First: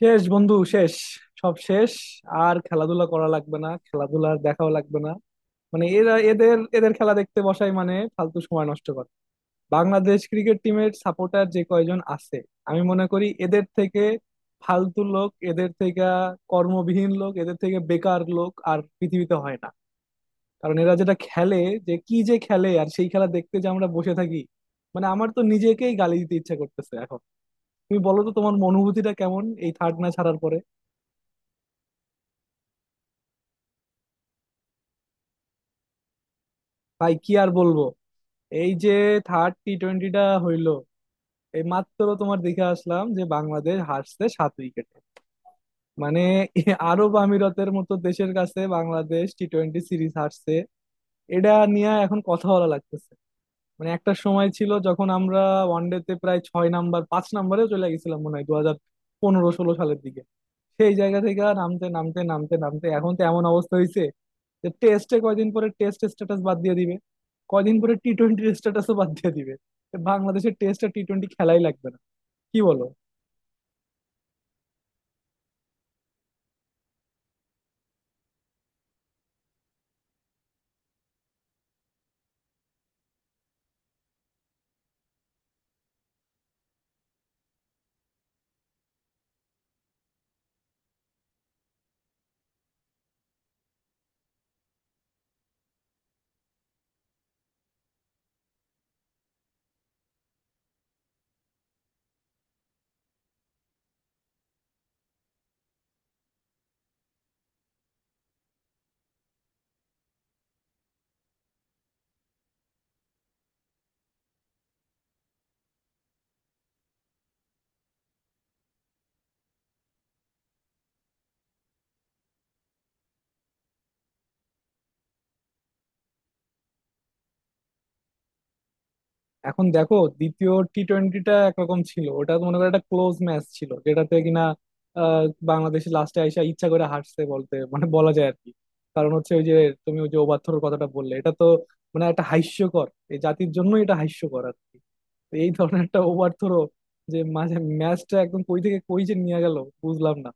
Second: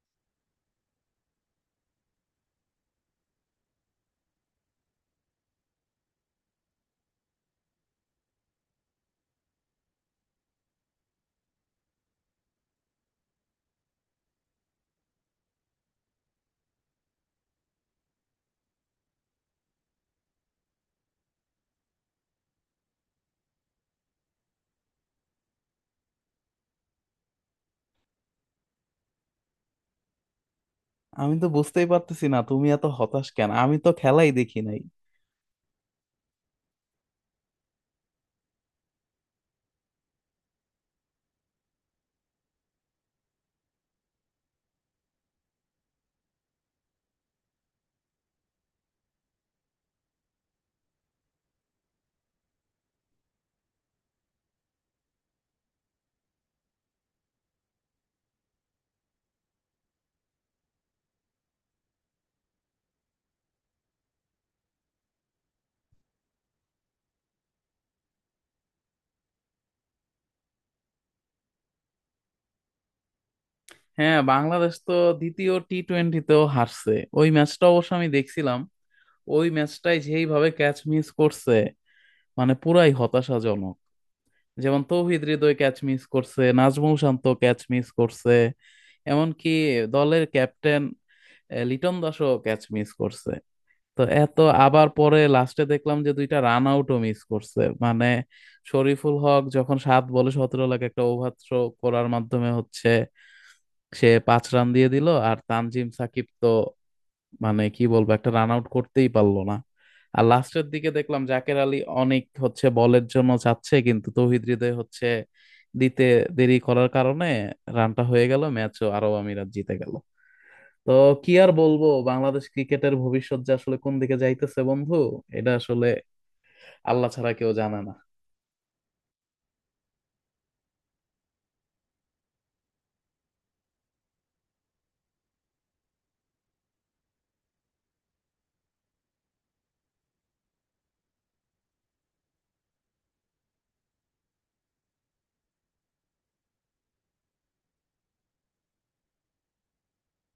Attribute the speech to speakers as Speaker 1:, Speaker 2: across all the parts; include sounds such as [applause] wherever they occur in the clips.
Speaker 1: শেষ বন্ধু, শেষ। সব শেষ। আর খেলাধুলা করা লাগবে না, খেলাধুলার দেখাও লাগবে না। মানে এরা, এদের এদের খেলা দেখতে বসাই মানে ফালতু সময় নষ্ট করে। বাংলাদেশ ক্রিকেট টিমের সাপোর্টার যে কয়জন আছে, আমি মনে করি এদের থেকে ফালতু লোক, এদের থেকে কর্মবিহীন লোক, এদের থেকে বেকার লোক আর পৃথিবীতে হয় না। কারণ এরা যেটা খেলে, যে কি যে খেলে, আর সেই খেলা দেখতে যে আমরা বসে থাকি, মানে আমার তো নিজেকেই গালি দিতে ইচ্ছা করতেছে এখন। তুমি বলো তো, তোমার অনুভূতিটা কেমন এই থার্ড ম্যাচ হারার পরে?
Speaker 2: আমি তো বুঝতেই পারতেছি না তুমি এত হতাশ কেন? আমি তো খেলাই দেখি নাই।
Speaker 1: ভাই কি আর বলবো। এই যে থার্ড টি টোয়েন্টিটা হইলো, এই মাত্র তোমার দেখে আসলাম যে বাংলাদেশ হারছে 7 উইকেটে। মানে আরব আমিরাতের মতো দেশের কাছে বাংলাদেশ টি টোয়েন্টি সিরিজ হারছে, এটা নিয়ে এখন কথা বলা লাগতেছে। মানে একটা সময় ছিল যখন আমরা ওয়ানডেতে প্রায় 6 নাম্বার, 5 নাম্বারেও চলে গেছিলাম, মনে হয় 2015-2016 সালের দিকে। সেই জায়গা থেকে আর নামতে নামতে নামতে নামতে এখন তো এমন অবস্থা হয়েছে যে টেস্টে কয়দিন পরে টেস্ট স্ট্যাটাস বাদ দিয়ে দিবে, কয়দিন পরে টি টোয়েন্টির স্ট্যাটাসও বাদ দিয়ে দিবে। তো বাংলাদেশের টেস্ট আর টি টোয়েন্টি খেলাই লাগবে না, কি বলো?
Speaker 2: হ্যাঁ, বাংলাদেশ তো দ্বিতীয় টি টোয়েন্টিতেও হারছে। ওই ম্যাচটা অবশ্য আমি দেখছিলাম। ওই ম্যাচটাই যেইভাবে ক্যাচ মিস করছে, মানে পুরাই হতাশাজনক। যেমন তৌহিদ হৃদয় ক্যাচ মিস করছে, নাজমুল শান্ত ক্যাচ মিস করছে, এমনকি দলের ক্যাপ্টেন লিটন দাসও ক্যাচ মিস করছে। তো এত, আবার পরে লাস্টে দেখলাম যে দুইটা রান আউটও মিস করছে। মানে শরীফুল হক যখন 7 বলে সতেরো লাখ একটা ওভার থ্রো করার মাধ্যমে হচ্ছে সে 5 রান দিয়ে দিল, আর তানজিম সাকিব তো মানে কি বলবো, একটা রান আউট করতেই পারলো না। আর লাস্টের দিকে দেখলাম জাকের আলী অনেক হচ্ছে বলের জন্য যাচ্ছে, কিন্তু তৌহিদ হৃদয় হচ্ছে দিতে দেরি করার কারণে রানটা হয়ে গেল, ম্যাচও আরব আমিরাত জিতে গেল। তো কি আর বলবো, বাংলাদেশ ক্রিকেটের ভবিষ্যৎ যে আসলে কোন দিকে যাইতেছে বন্ধু, এটা আসলে আল্লাহ ছাড়া কেউ জানে না।
Speaker 1: এখন দেখো, দ্বিতীয় টি টোয়েন্টিটা একরকম ছিল। ওটা তো মনে করো একটা ক্লোজ ম্যাচ ছিল যেটাতে কিনা আহ, বাংলাদেশ লাস্টে আইসা ইচ্ছা করে হারছে বলতে মানে বলা যায় আর কি। কারণ হচ্ছে ওই যে, তুমি ওই যে ওভারথ্রোর কথাটা বললে, এটা তো মানে একটা হাস্যকর, এই জাতির জন্যই এটা হাস্যকর আর কি। তো এই ধরনের একটা ওভারথ্রো যে মাঝে ম্যাচটা একদম কই থেকে কই যে নিয়ে গেল, বুঝলাম না।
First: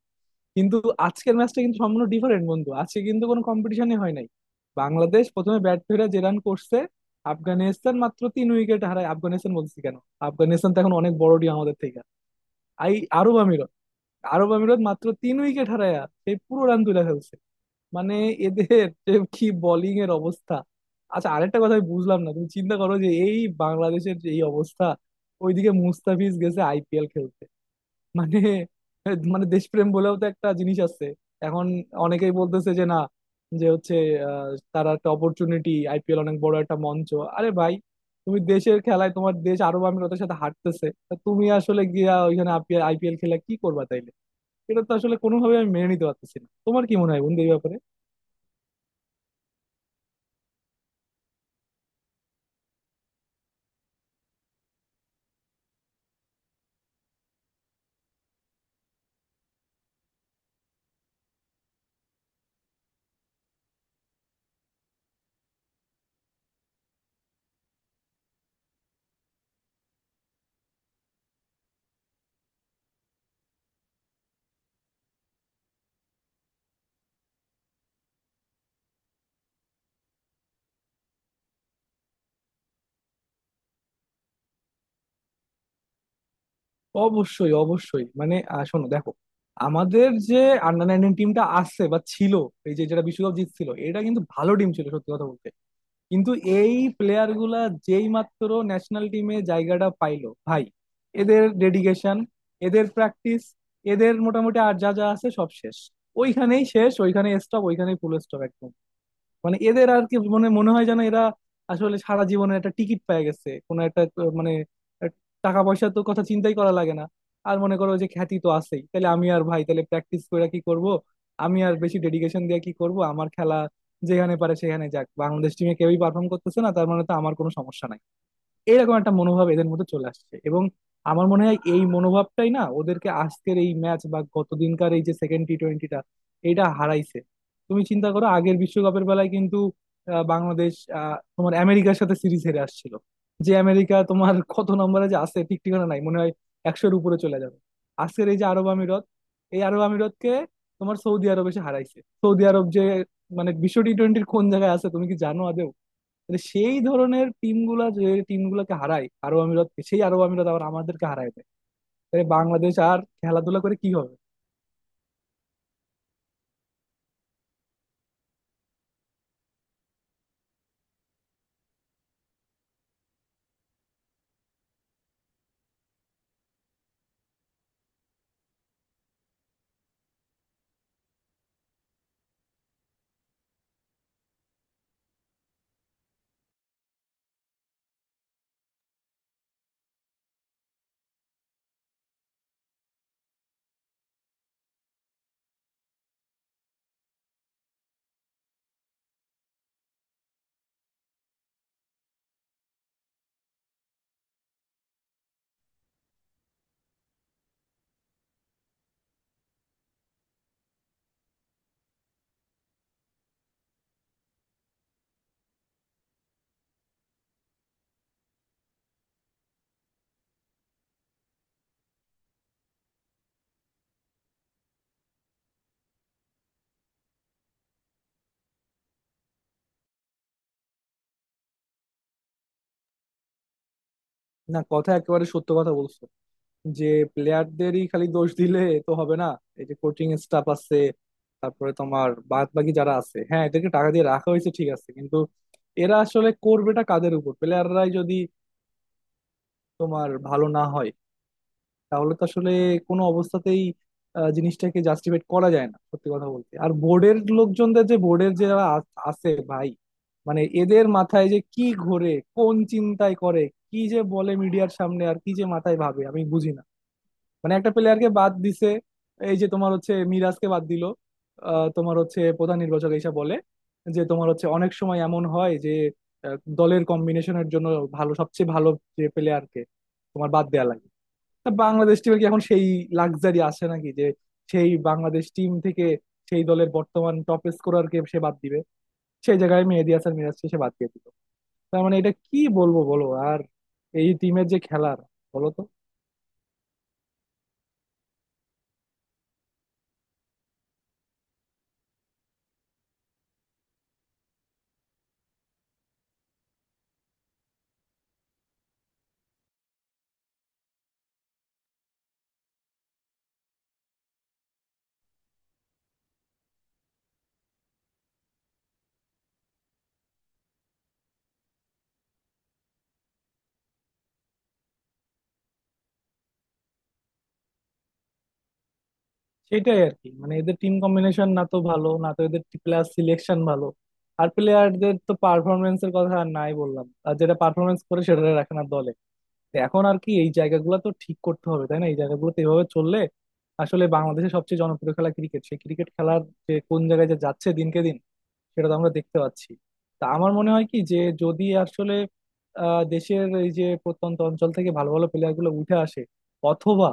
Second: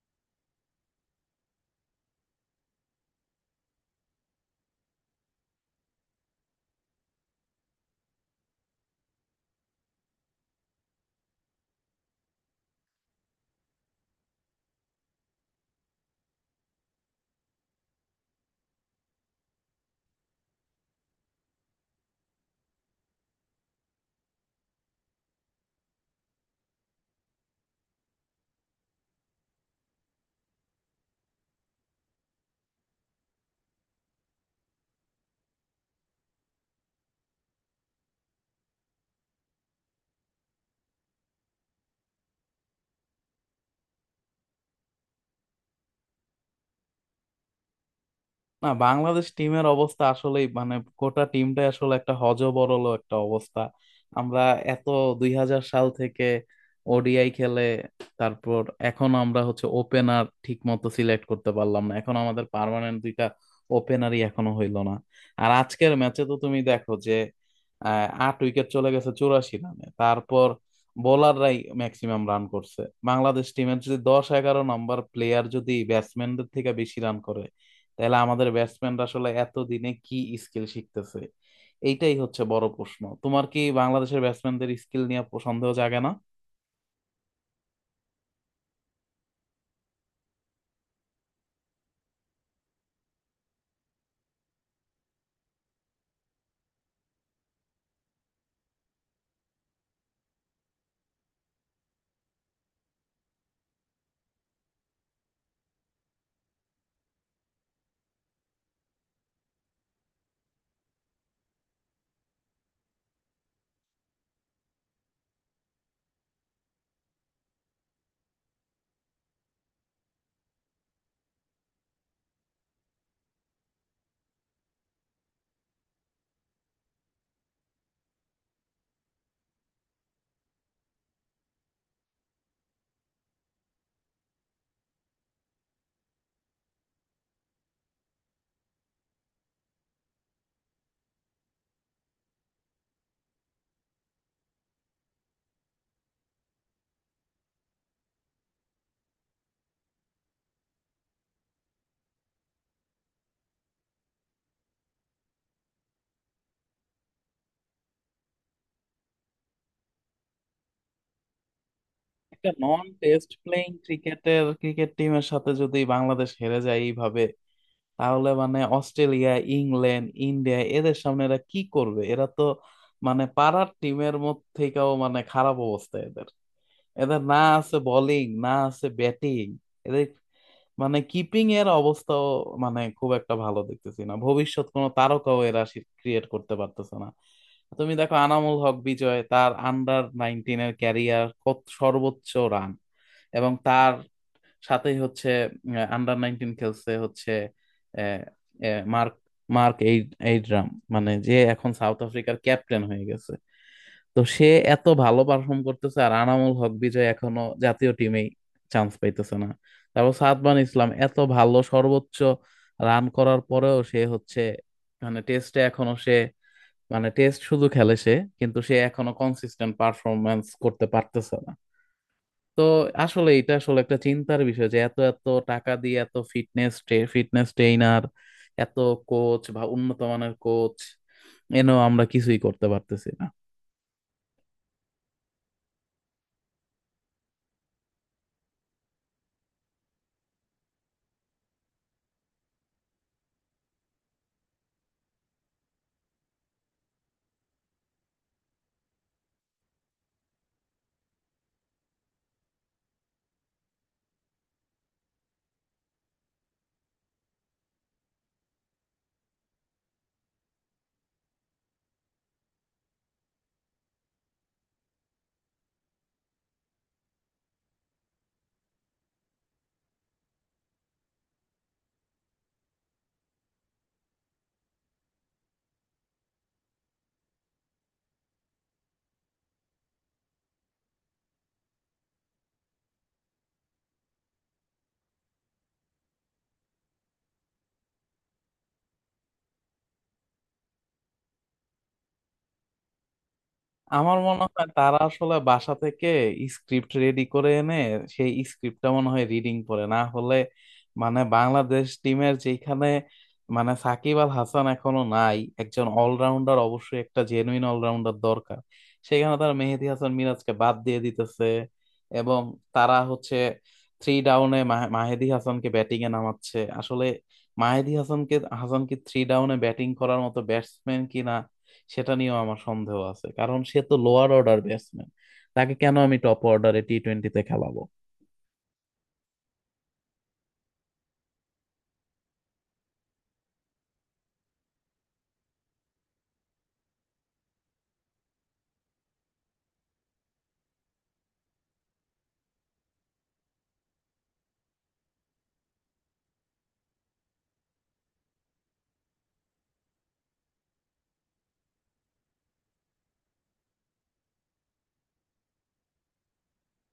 Speaker 1: কিন্তু আজকের ম্যাচটা কিন্তু সম্পূর্ণ ডিফারেন্ট বন্ধু, আজকে কিন্তু কোনো কম্পিটিশনই হয় নাই। বাংলাদেশ প্রথমে ব্যাট ধরে যে রান করছে, আফগানিস্তান মাত্র 3 উইকেট হারায়। আফগানিস্তান বলছি কেন, আফগানিস্তান তো এখন অনেক বড় টিম আমাদের থেকে। আই, আরব আমিরত, আরব আমিরত মাত্র 3 উইকেট হারায় সেই পুরো রান তুলে ফেলছে। মানে এদের যে কি বোলিং এর অবস্থা। আচ্ছা, আরেকটা কথা আমি বুঝলাম না, তুমি চিন্তা করো যে এই বাংলাদেশের যে এই অবস্থা, ওইদিকে মুস্তাফিজ গেছে আইপিএল খেলতে। মানে, মানে দেশপ্রেম বলেও তো একটা জিনিস আছে। এখন অনেকেই বলতেছে যে না, যে হচ্ছে আহ, তারা একটা অপরচুনিটি, আইপিএল অনেক বড় একটা মঞ্চ। আরে ভাই, তুমি দেশের খেলায় তোমার দেশ আরব আমিরাতের সাথে হাঁটতেছে, তা তুমি আসলে গিয়া ওইখানে আইপিএল খেলা কি করবা তাইলে? এটা তো আসলে কোনোভাবে আমি মেনে নিতে পারতেছি না। তোমার কি মনে হয় বন্ধু এই ব্যাপারে?
Speaker 2: না, বাংলাদেশ টিমের অবস্থা আসলেই মানে গোটা টিমটাই আসলে একটা হযবরল একটা অবস্থা। আমরা এত 2000 সাল থেকে ওডিআই খেলে, তারপর এখন আমরা হচ্ছে ওপেনার ঠিক মতো সিলেক্ট করতে পারলাম না, এখন আমাদের পার্মানেন্ট দুইটা ওপেনারই এখনো হইলো না। আর আজকের ম্যাচে তো তুমি দেখো যে 8 উইকেট চলে গেছে 84 রানে, তারপর বোলাররাই ম্যাক্সিমাম রান করছে। বাংলাদেশ টিমের যদি 10-11 নাম্বার প্লেয়ার যদি ব্যাটসম্যানদের থেকে বেশি রান করে, তাহলে আমাদের ব্যাটসম্যানরা আসলে এতদিনে কি স্কিল শিখতেছে? এইটাই হচ্ছে বড় প্রশ্ন। তোমার কি বাংলাদেশের ব্যাটসম্যানদের স্কিল নিয়ে সন্দেহ জাগে না?
Speaker 1: অবশ্যই, অবশ্যই। মানে শোনো, দেখো, আমাদের যে আন্ডার 19 টিমটা আসছে বা ছিল, এই যে যেটা বিশ্বকাপ জিতছিল, এটা কিন্তু ভালো টিম ছিল, সত্যি কথা বলতে। কিন্তু এই প্লেয়ার গুলা যেই মাত্র ন্যাশনাল টিমে জায়গাটা পাইলো ভাই, এদের ডেডিকেশন, এদের প্র্যাকটিস, এদের মোটামুটি আর যা যা আছে সব শেষ। ওইখানেই শেষ, ওইখানেই স্টপ, ওইখানেই ফুল স্টপ একদম। মানে এদের আর কি মনে মনে হয় যেন এরা আসলে সারা জীবনে একটা টিকিট পেয়ে গেছে কোনো একটা মানে এক, টাকা পয়সা তো কথা চিন্তাই করা লাগে না, আর মনে করো যে খ্যাতি তো আছেই, তাহলে আমি আর ভাই তাহলে প্র্যাকটিস করে কি করব, আমি আর বেশি ডেডিকেশন দিয়ে কি করব, আমার খেলা যেখানে পারে সেখানে যাক, বাংলাদেশ টিমে কেউই পারফর্ম করতেছে না তার মানে তো আমার কোনো সমস্যা নাই। এরকম একটা মনোভাব এদের মধ্যে চলে আসছে, এবং আমার মনে হয় এই মনোভাবটাই না ওদেরকে আজকের এই ম্যাচ বা গতদিনকার এই যে সেকেন্ড টি টোয়েন্টিটা, এটা হারাইছে। তুমি চিন্তা করো আগের বিশ্বকাপের বেলায় কিন্তু বাংলাদেশ তোমার আমেরিকার সাথে সিরিজ হেরে আসছিল। যে আমেরিকা তোমার [laughs] কত নম্বরে যে আছে ঠিক ঠিকানা নাই, মনে হয় 100-এর উপরে চলে যাবে। আজকের এই যে আরব আমিরত, এই আরব আমিরতকে তোমার সৌদি আরব এসে হারাইছে। সৌদি আরব যে মানে বিশ্ব টি টোয়েন্টির কোন জায়গায় আছে তুমি কি জানো আদৌ? মানে সেই ধরনের টিম গুলা, যে টিম গুলাকে হারায় আরব আমিরাতকে, সেই আরব আমিরাত আবার আমাদেরকে হারায় দেয়। তাহলে
Speaker 2: একটা
Speaker 1: বাংলাদেশ
Speaker 2: নন
Speaker 1: আর
Speaker 2: টেস্ট
Speaker 1: খেলাধুলা
Speaker 2: প্লেইং
Speaker 1: করে কি হবে?
Speaker 2: ক্রিকেটের ক্রিকেট টিমের সাথে যদি বাংলাদেশ হেরে যায় এইভাবে, তাহলে মানে অস্ট্রেলিয়া, ইংল্যান্ড, ইন্ডিয়া এদের সামনে এরা কি করবে? এরা তো মানে পাড়ার টিমের মধ্যে থেকেও মানে খারাপ অবস্থা এদের। এদের না আছে বোলিং, না আছে ব্যাটিং। এদের মানে কিপিং এর অবস্থাও মানে খুব একটা ভালো দেখতেছি না। ভবিষ্যৎ কোনো তারকাও এরা ক্রিয়েট করতে পারতেছে না। তুমি দেখো আনামুল হক বিজয়, তার আন্ডার নাইনটিন এর ক্যারিয়ার কত সর্বোচ্চ রান। এবং তার সাথেই হচ্ছে আন্ডার নাইনটিন খেলছে হচ্ছে আহ, আহ, মার্ক মার্ক এইড এইড্রাম, মানে যে এখন সাউথ আফ্রিকার ক্যাপ্টেন হয়ে গেছে। তো সে এত ভালো পারফর্ম করতেছে, আর আনামুল হক বিজয় এখনো জাতীয় টিমেই চান্স পাইতেছে না। তারপর সাদমান ইসলাম এত ভালো সর্বোচ্চ রান করার পরেও সে হচ্ছে মানে টেস্টে এখনো সে মানে টেস্ট শুধু খেলে সে, কিন্তু সে এখনো কনসিস্টেন্ট পারফরমেন্স করতে পারতেছে না। তো আসলে এটা আসলে একটা চিন্তার বিষয় যে এত এত টাকা দিয়ে এত ফিটনেস, ফিটনেস ট্রেইনার, এত কোচ বা উন্নত মানের কোচ এনেও আমরা কিছুই করতে পারতেছি না।
Speaker 1: না, কথা একেবারে সত্য কথা বলছো। যে প্লেয়ারদেরই খালি দোষ দিলে তো হবে না। এই যে কোচিং স্টাফ আছে, তারপরে তোমার বাদ বাকি যারা আছে, হ্যাঁ, এদেরকে টাকা দিয়ে রাখা হয়েছে, ঠিক আছে। কিন্তু এরা আসলে করবেটা কাদের উপর, প্লেয়াররাই যদি তোমার ভালো না হয়, তাহলে তো আসলে কোনো অবস্থাতেই জিনিসটাকে জাস্টিফাইড করা যায় না, সত্যি কথা বলতে। আর বোর্ডের লোকজনদের, যে বোর্ডের যারা আছে ভাই, মানে এদের মাথায় যে কি ঘোরে, কোন চিন্তায় করে, কি যে বলে মিডিয়ার সামনে আর কি যে মাথায় ভাবে, আমি বুঝি না। মানে একটা প্লেয়ারকে বাদ দিছে, এই যে তোমার হচ্ছে মিরাজকে বাদ দিল। তোমার হচ্ছে প্রধান নির্বাচক এসে বলে যে তোমার হচ্ছে অনেক সময় এমন হয় যে দলের কম্বিনেশনের জন্য ভালো, সবচেয়ে ভালো যে প্লেয়ারকে তোমার বাদ দেয়া লাগে। তা বাংলাদেশ টিমের কি এখন সেই লাক্সারি আছে নাকি, যে সেই বাংলাদেশ টিম থেকে সেই দলের বর্তমান টপ স্কোরার কে সে বাদ দিবে? সেই জায়গায় মেহেদী হাসান মিরাজকে সে বাদ দিয়ে দিল। তার মানে এটা কি বলবো বলো। আর এই
Speaker 2: আমার মনে
Speaker 1: টিমের যে
Speaker 2: হয় তারা
Speaker 1: খেলার,
Speaker 2: আসলে
Speaker 1: বলো তো।
Speaker 2: বাসা থেকে স্ক্রিপ্ট রেডি করে এনে সেই স্ক্রিপ্টটা মনে হয় রিডিং পড়ে। না হলে মানে বাংলাদেশ টিমের যেখানে মানে সাকিব আল হাসান এখনো নাই, একজন অলরাউন্ডার অবশ্যই একটা জেনুইন অলরাউন্ডার দরকার, সেখানে তারা মেহেদী হাসান মিরাজকে বাদ দিয়ে দিতেছে। এবং তারা হচ্ছে থ্রি ডাউনে মাহেদী হাসানকে ব্যাটিং এ নামাচ্ছে। আসলে মাহেদী হাসানকে, হাসান কি থ্রি ডাউনে ব্যাটিং করার মতো ব্যাটসম্যান কিনা সেটা নিয়েও আমার সন্দেহ আছে, কারণ সে তো লোয়ার অর্ডার ব্যাটসম্যান। তাকে কেন আমি টপ অর্ডারে টি টোয়েন্টিতে খেলাবো?
Speaker 1: সেটাই আর কি, মানে এদের টিম কম্বিনেশন না তো ভালো, না তো এদের প্লেয়ার সিলেকশন ভালো। আর প্লেয়ারদের তো পারফরমেন্স এর কথা আর নাই বললাম, আর যেটা পারফরমেন্স করে সেটা রাখে না দলে। তো এখন আর কি, এই জায়গাগুলো তো ঠিক করতে হবে তাই না? এই জায়গাগুলোতে এভাবে চললে আসলে বাংলাদেশের সবচেয়ে জনপ্রিয় খেলা ক্রিকেট, সেই ক্রিকেট খেলার যে কোন জায়গায় যে যাচ্ছে দিনকে দিন, সেটা তো আমরা দেখতে পাচ্ছি। তা আমার মনে হয় কি, যে যদি আসলে দেশের এই যে প্রত্যন্ত অঞ্চল থেকে ভালো ভালো প্লেয়ার গুলো উঠে আসে, অথবা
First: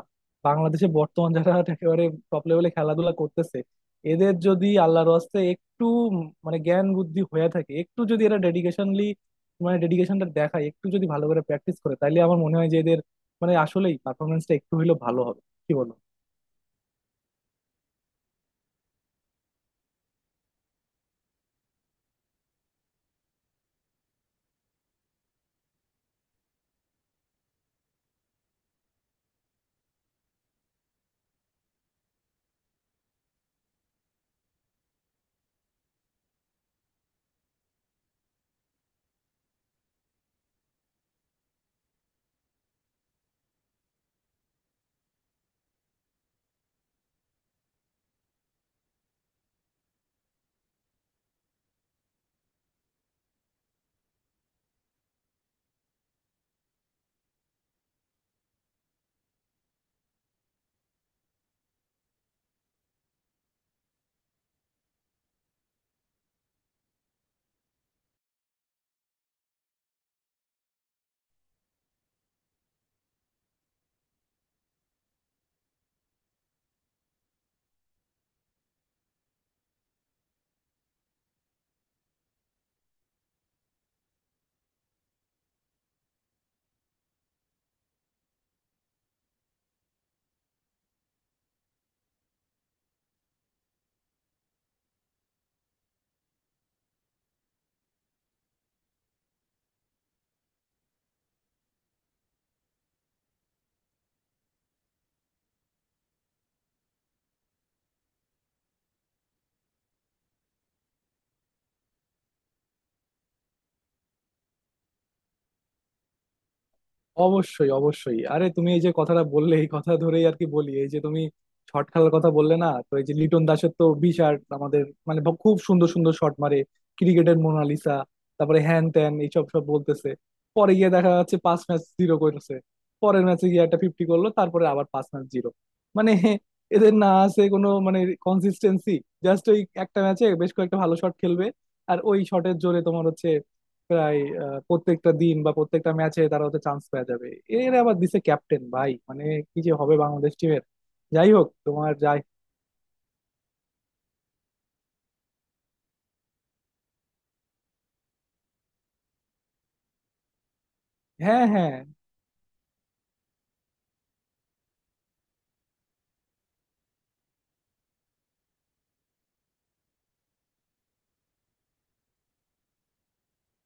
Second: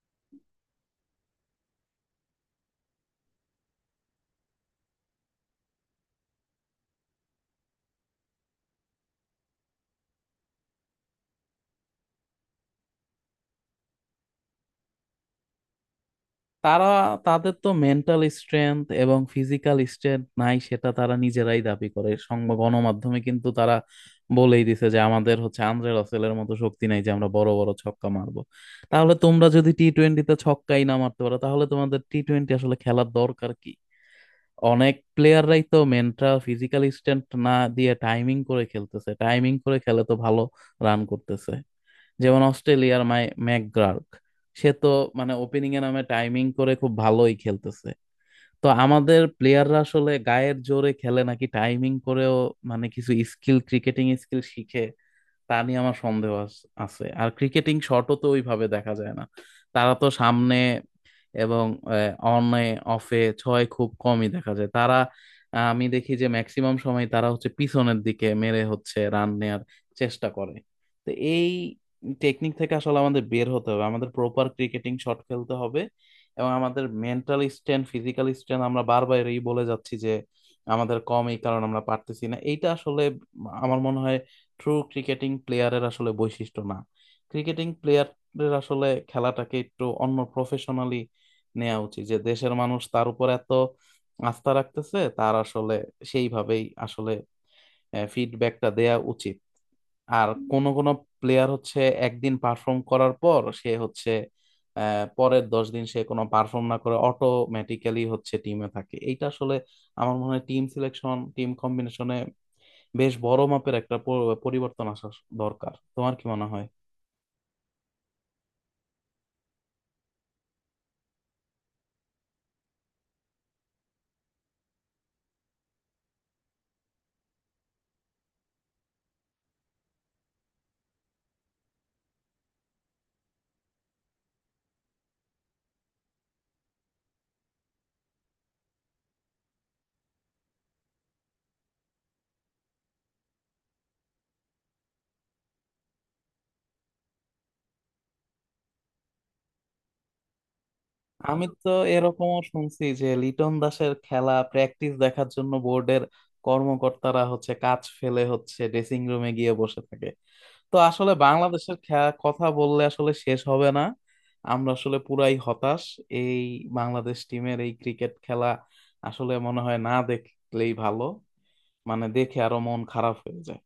Speaker 1: বাংলাদেশে বর্তমান যারা [laughs] একেবারে টপ লেভেলে খেলাধুলা করতেছে, এদের যদি আল্লাহর হস্তে একটু মানে জ্ঞান বুদ্ধি হয়ে থাকে, একটু যদি এরা ডেডিকেশনলি মানে ডেডিকেশনটা দেখায়, একটু যদি ভালো করে প্র্যাকটিস করে, তাহলে আমার মনে হয় যে এদের মানে আসলেই পারফরমেন্সটা একটু হলেও ভালো হবে। কি বলো?
Speaker 2: তারা তাদের তো মেন্টাল স্ট্রেংথ এবং ফিজিক্যাল স্ট্রেংথ নাই, সেটা তারা নিজেরাই দাবি করে সংবাদ গণমাধ্যমে, কিন্তু তারা বলেই দিছে যে আমাদের হচ্ছে আন্দ্রে রাসেলের মতো শক্তি নাই যে আমরা বড় বড় ছক্কা মারবো। তাহলে তোমরা যদি টি টোয়েন্টিতে ছক্কাই না মারতে পারো, তাহলে তোমাদের টি টোয়েন্টি আসলে খেলার দরকার কি? অনেক প্লেয়াররাই তো মেন্টাল ফিজিক্যাল স্ট্রেন্থ না দিয়ে টাইমিং করে খেলতেছে, টাইমিং করে খেলে তো ভালো রান করতেছে। যেমন অস্ট্রেলিয়ার ম্যাকগ্রার্ক, সে তো মানে ওপেনিং এ নামে টাইমিং করে খুব ভালোই খেলতেছে। তো আমাদের প্লেয়াররা আসলে গায়ের জোরে খেলে নাকি টাইমিং করেও মানে কিছু স্কিল, ক্রিকেটিং স্কিল শিখে, তা নিয়ে আমার সন্দেহ আছে। আর ক্রিকেটিং শটও তো ওইভাবে দেখা যায় না, তারা তো সামনে এবং অনে অফে ছয় খুব কমই দেখা যায়। তারা আমি দেখি যে ম্যাক্সিমাম সময় তারা হচ্ছে পিছনের দিকে মেরে হচ্ছে রান নেয়ার চেষ্টা করে। তো এই টেকনিক থেকে আসলে আমাদের বের হতে হবে, আমাদের প্রপার ক্রিকেটিং শট খেলতে হবে। এবং আমাদের মেন্টাল স্ট্রেন্থ, ফিজিক্যাল স্ট্রেন্থ আমরা বারবার এই বলে যাচ্ছি যে আমাদের কম, এই কারণে আমরা পারতেছি না। এইটা আসলে আমার মনে হয় ট্রু ক্রিকেটিং প্লেয়ারের আসলে বৈশিষ্ট্য না। ক্রিকেটিং প্লেয়ারের আসলে খেলাটাকে একটু অন্য প্রফেশনালি নেওয়া উচিত। যে দেশের মানুষ তার উপর এত আস্থা রাখতেছে, তার আসলে সেইভাবেই আসলে ফিডব্যাকটা দেয়া উচিত। আর কোন কোন প্লেয়ার হচ্ছে একদিন পারফর্ম করার পর সে হচ্ছে পরের 10 দিন সে কোনো পারফর্ম না করে অটোমেটিক্যালি হচ্ছে টিমে থাকে। এইটা আসলে আমার মনে হয় টিম সিলেকশন, টিম কম্বিনেশনে বেশ বড় মাপের একটা পরিবর্তন আসা দরকার। তোমার কি মনে হয়?
Speaker 1: অবশ্যই, অবশ্যই। আরে তুমি এই যে কথাটা বললে, এই কথা ধরেই আর কি বলি, এই যে তুমি শর্ট খেলার কথা বললে না, তো এই যে লিটন দাসের তো বিশাল, আমাদের মানে খুব সুন্দর সুন্দর শট মারে, ক্রিকেটের মোনালিসা, তারপরে হ্যান ত্যান এইসব সব বলতেছে। পরে গিয়ে দেখা যাচ্ছে 5 ম্যাচ জিরো করছে, পরের ম্যাচে গিয়ে একটা ফিফটি করলো, তারপরে আবার 5 ম্যাচ জিরো। মানে এদের না আছে কোনো মানে কনসিস্টেন্সি। জাস্ট ওই একটা ম্যাচে বেশ কয়েকটা ভালো শট খেলবে, আর ওই শটের জোরে তোমার হচ্ছে প্রায় প্রত্যেকটা দিন বা প্রত্যেকটা ম্যাচে তারা হচ্ছে চান্স পাওয়া যাবে। এর আবার দিছে ক্যাপ্টেন, ভাই মানে কি যে হবে বাংলাদেশ টিমের। যাই
Speaker 2: আমি
Speaker 1: হোক,
Speaker 2: তো
Speaker 1: তোমার যাই।
Speaker 2: এরকমও শুনছি যে লিটন দাসের খেলা, প্র্যাকটিস দেখার জন্য বোর্ডের কর্মকর্তারা হচ্ছে কাজ ফেলে হচ্ছে ড্রেসিং রুমে গিয়ে বসে থাকে। তো আসলে
Speaker 1: হ্যাঁ, হ্যাঁ।
Speaker 2: বাংলাদেশের খেলা কথা বললে আসলে শেষ হবে না। আমরা আসলে পুরাই হতাশ এই বাংলাদেশ টিমের এই ক্রিকেট খেলা। আসলে মনে হয় না দেখলেই ভালো, মানে দেখে আরো মন খারাপ হয়ে যায়।